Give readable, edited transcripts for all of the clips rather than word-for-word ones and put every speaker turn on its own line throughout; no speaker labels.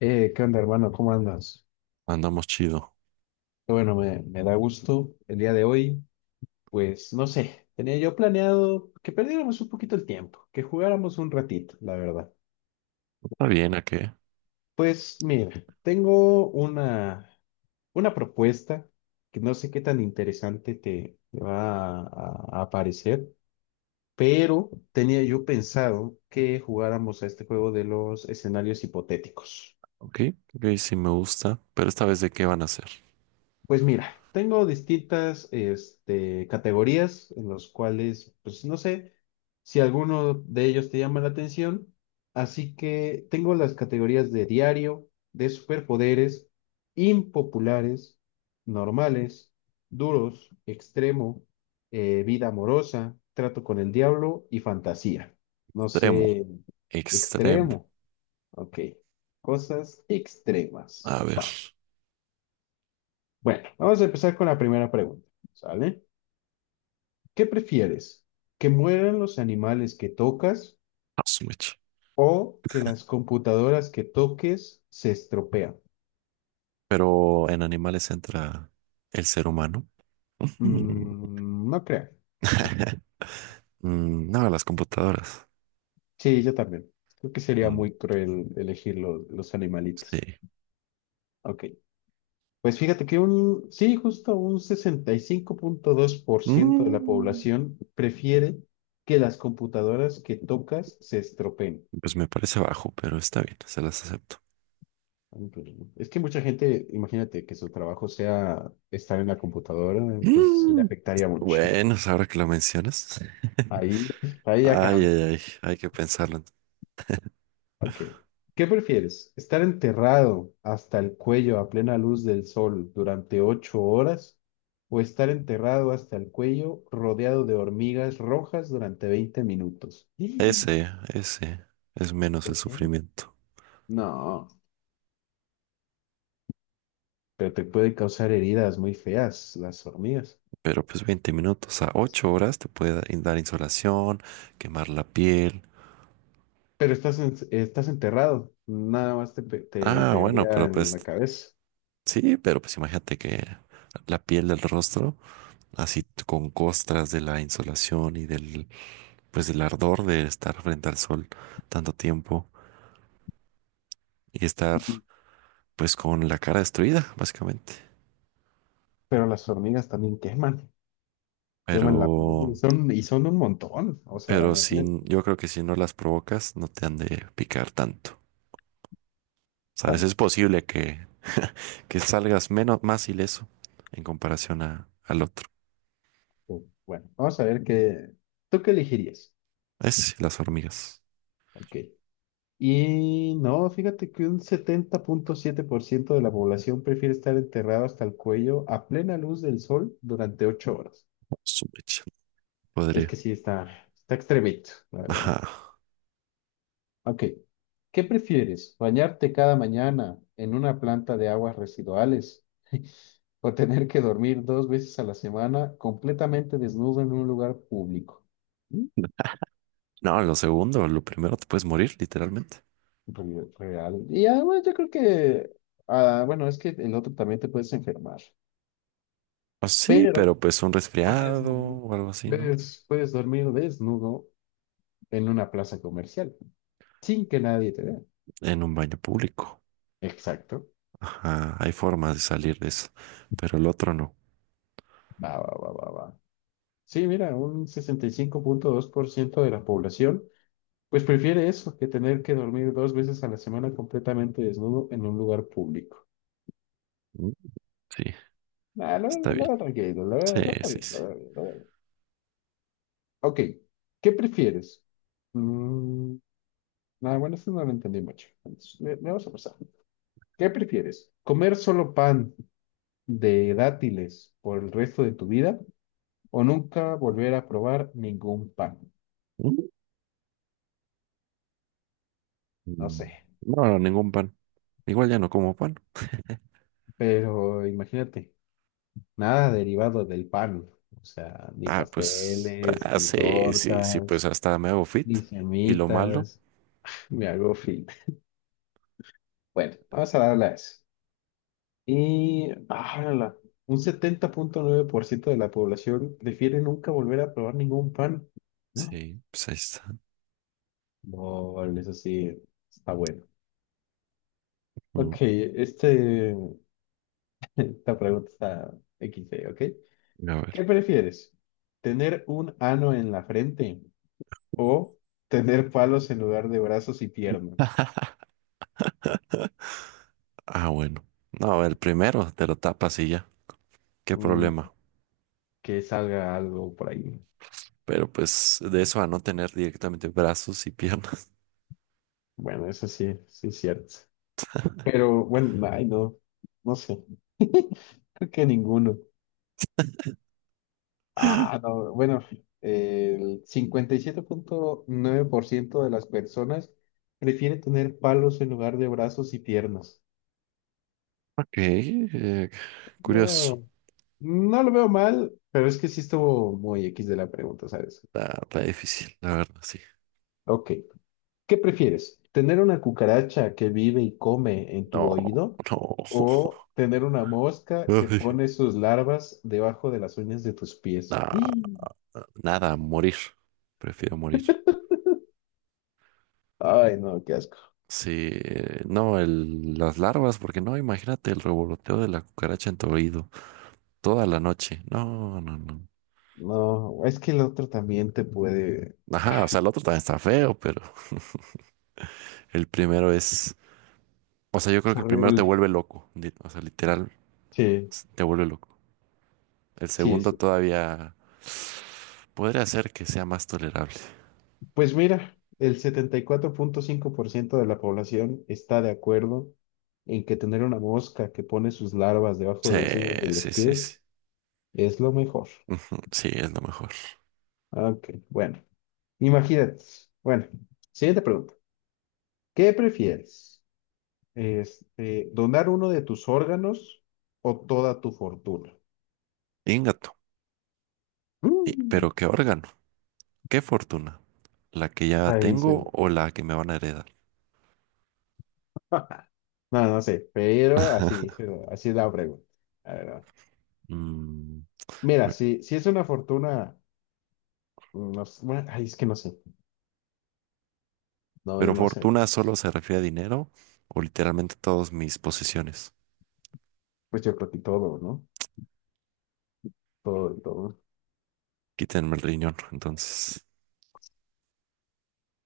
¿Qué onda, hermano? ¿Cómo andas?
Andamos chido.
Qué bueno, me da gusto el día de hoy. Pues no sé, tenía yo planeado que perdiéramos un poquito el tiempo, que jugáramos un ratito, la verdad.
Está bien, ¿a qué?
Pues mira, tengo una propuesta que no sé qué tan interesante te va a parecer, pero tenía yo pensado que jugáramos a este juego de los escenarios hipotéticos.
Ok, ok, sí me gusta. Pero esta vez, ¿de qué van a hacer?
Pues mira, tengo distintas categorías en los cuales, pues no sé si alguno de ellos te llama la atención. Así que tengo las categorías de diario, de superpoderes, impopulares, normales, duros, extremo, vida amorosa, trato con el diablo y fantasía. No
Extremo,
sé,
extremo.
extremo, ok. Cosas extremas.
A ver,
Va. Bueno, vamos a empezar con la primera pregunta, ¿sale? ¿Qué prefieres? ¿Que mueran los animales que tocas
a su mecha.
o que las computadoras que toques se estropean?
Pero en animales entra el ser humano. Ujú.
Mm, no creo. Ok.
No, las computadoras.
Sí, yo también. Creo que sería
Mm,
muy cruel elegir los animalitos.
sí.
Ok. Pues fíjate que un, sí, justo un 65.2% de la
Mm,
población prefiere que las computadoras que tocas se estropeen.
Pues me parece bajo, pero está bien, se las acepto.
Un problema. Es que mucha gente, imagínate que su trabajo sea estar en la computadora, pues sí le
Mm,
afectaría mucho.
Bueno, pues ahora que lo mencionas.
Ahí, ahí ya
Ay, ay,
cambia.
ay, hay que pensarlo.
Ok. ¿Qué prefieres? ¿Estar enterrado hasta el cuello a plena luz del sol durante 8 horas o estar enterrado hasta el cuello rodeado de hormigas rojas durante 20 minutos?
Ese es menos el
¿Por qué?
sufrimiento.
No, pero te puede causar heridas muy feas las hormigas.
Pero pues 20 minutos a 8 horas te puede dar insolación, quemar la piel.
Pero estás enterrado, nada más te
Ah, bueno,
pegaría
pero
en
pues
la cabeza.
sí, pero pues imagínate que la piel del rostro, así con costras de la insolación y del ardor de estar frente al sol tanto tiempo y estar
Ujú.
pues con la cara destruida, básicamente.
Pero las hormigas también queman la piel
Pero,
y son un montón. O sea,
pero
imagínate
sin, yo creo que si no las provocas, no te han de picar tanto. ¿Sabes? Es
tanto.
posible que salgas menos, más ileso en comparación al otro.
Bueno, vamos a ver qué. ¿Tú qué elegirías?
Es las hormigas.
Ok. Y no, fíjate que un 70.7% de la población prefiere estar enterrado hasta el cuello a plena luz del sol durante ocho horas.
Su mecha.
Es
Podría.
que sí, está extremito, la verdad.
Ajá.
Ok. ¿Qué prefieres? ¿Bañarte cada mañana en una planta de aguas residuales o tener que dormir dos veces a la semana completamente desnudo en un lugar público? Mm,
No, lo segundo, lo primero te puedes morir, literalmente.
Real. Y bueno, yo creo que, bueno, es que el otro también te puedes enfermar,
Ah, sí,
pero
pero pues un
puedes,
resfriado
dormir-
o algo así, ¿no?
puedes dormir desnudo en una plaza comercial sin que nadie te vea.
En un baño público.
Exacto.
Ajá, hay formas de salir de eso, pero el otro no.
Va, va, va, va, va. Sí, mira, un 65.2% de la población, pues prefiere eso que tener que dormir dos veces a la semana completamente desnudo en un lugar público.
Mm, sí,
Ah,
está
lo
bien.
veo tranquilo,
Sí,
lo veo
sí,
bien, lo
sí.
veo bien, lo veo bien. Ok, ¿qué prefieres? Mm, bueno, esto no lo entendí mucho. Entonces, le vamos a pasar. ¿Qué prefieres? ¿Comer solo pan de dátiles por el resto de tu vida o nunca volver a probar ningún pan?
Mm.
No
Mm,
sé,
No, ningún pan. Igual ya no como pan.
pero imagínate. Nada derivado del pan, o sea, ni
Ah, pues,
pasteles,
ah,
ni
sí, sí, sí, pues
tortas,
hasta me hago fit.
ni
Y lo malo,
semitas me hago fit. Bueno, vamos a darle a eso. Y, un 70.9% de la población prefiere nunca volver a probar ningún pan. No,
sí, pues ahí está.
no, eso sí, está bueno.
Mm,
Ok, esta pregunta está XD, ¿ok?
a ver.
¿Qué prefieres? ¿Tener un ano en la frente? O tener palos en lugar de brazos y piernas.
Ah, bueno. No, el primero te lo tapas y ya. Qué
Mm,
problema.
que salga algo por ahí.
Pero pues de eso a no tener directamente brazos y piernas.
Bueno, eso sí, sí es cierto. Pero bueno, ay, no, no sé. Creo que ninguno. Ah, no, bueno, el 57.9% de las personas prefiere tener palos en lugar de brazos y piernas.
Ok,
No
curioso.
veo- no lo veo mal, pero es que sí estuvo muy X de la pregunta, ¿sabes?
Está difícil, la verdad, sí.
Ok. ¿Qué prefieres? ¿Tener una cucaracha que vive y come en tu
No,
oído
no.
o tener una mosca que
Ay,
pone sus larvas debajo de las uñas de tus pies?
nah,
¡Y!
nada, morir. Prefiero morir.
Ay, no, qué asco.
Sí, no, las larvas, porque no, imagínate el revoloteo de la cucaracha en tu oído toda la noche. No, no, no.
No, es que el otro también te puede...
Ajá, o sea, el otro también está feo, pero el primero es, o sea, yo creo
Es
que el primero te
horrible.
vuelve loco, o sea, literal,
Sí,
te vuelve loco. El
sí,
segundo
sí.
todavía podría hacer que sea más tolerable.
Pues mira, el 74.5% de la población está de acuerdo en que tener una mosca que pone sus larvas debajo
Sí,
de las uñas de los
sí, sí, sí.
pies es lo mejor.
Ujú, sí, es lo mejor.
Ok, bueno. Imagínate. Bueno, siguiente pregunta. ¿Qué prefieres? ¿Donar uno de tus órganos o toda tu fortuna?
Ingato.
Mm.
Pero qué órgano, qué fortuna, la que ya
Ahí dice.
tengo o la que me van a heredar.
No, no sé, pero así dice, así es la pregunta. A ver, a.
Mm,
Mira,
mm,
si es una fortuna, no sé, bueno, ay, es que no sé. No,
pero
yo no sé, no
fortuna
sé.
solo se refiere a dinero o literalmente todas mis posesiones.
Pues yo creo que todo, ¿no? Todo, todo.
Quítenme el riñón, entonces,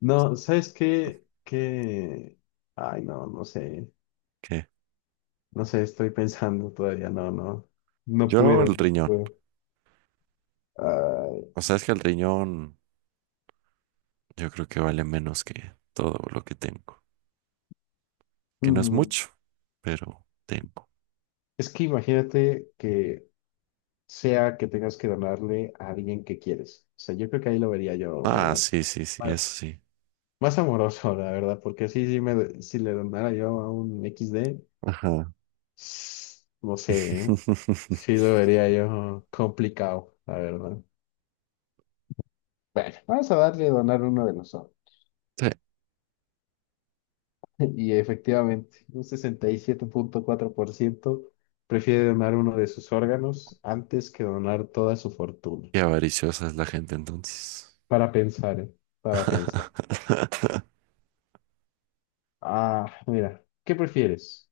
No, ¿sabes qué? Que, ay, no, no sé.
¿qué?
No sé, estoy pensando todavía, no, no, no
Yo
puedo,
el
no
riñón.
puedo. Ay,
O sea, es que el riñón yo creo que vale menos que todo lo que tengo. Que no es
mm,
mucho, pero tengo.
es que imagínate que sea que tengas que donarle a alguien que quieres. O sea, yo creo que ahí lo vería yo
Ah,
más,
sí, sí, sí, eso
más,
sí.
más amoroso, la verdad, porque sí, si le donara yo a un XD,
Ajá.
no sé, ¿eh? Sí lo vería yo complicado, la verdad. Bueno, vamos a darle a donar uno de nosotros.
Sí,
Y efectivamente, un 67.4% prefiere donar uno de sus órganos antes que donar toda su fortuna.
qué avariciosa es la gente entonces.
Para pensar, ¿eh? Para pensar. Ah, mira, ¿qué prefieres?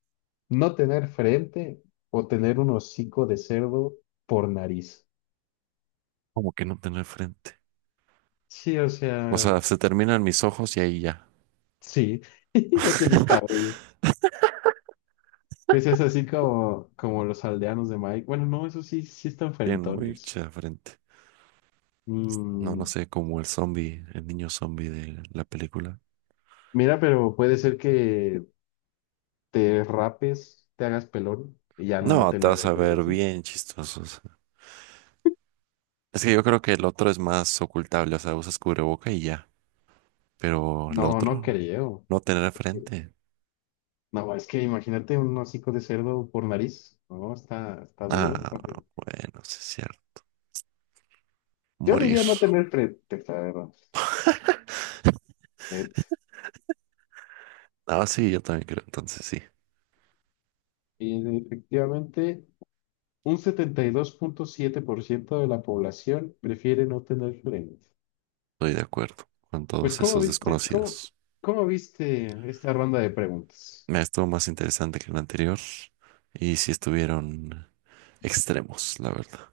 ¿No tener frente o tener un hocico de cerdo por nariz?
Como que no tener frente.
Sí, o
O
sea,
sea, se terminan mis ojos y ahí ya.
sí, ya tienes cabello. Ese es así como, los aldeanos de Mike. Bueno, no, eso sí, sí están
Tienen
frentones.
mucha frente. No, no
Mm,
sé, como el zombie, el niño zombie de la película.
mira, pero puede ser que te rapes, te hagas pelón y ya no
No,
noten
te
la
vas a ver
diferencia.
bien chistoso, o sea. Es que yo creo que el otro es más ocultable, o sea, usas cubreboca y ya. Pero el
No, no
otro,
creo.
no tener frente.
No, es que imagínate un hocico de cerdo por nariz. No, está duro.
Ah, bueno, sí es cierto.
Yo
Morir.
diría no tener frente, la verdad. Et-
Ah, sí, yo también creo, entonces sí,
Y efectivamente, un 72.7% de la población prefiere no tener frente.
estoy de acuerdo con
Pues,
todos
¿cómo
esos
viste, cómo,
desconocidos.
cómo viste esta ronda de preguntas?
Me estuvo más interesante que el anterior y sí estuvieron extremos, la verdad.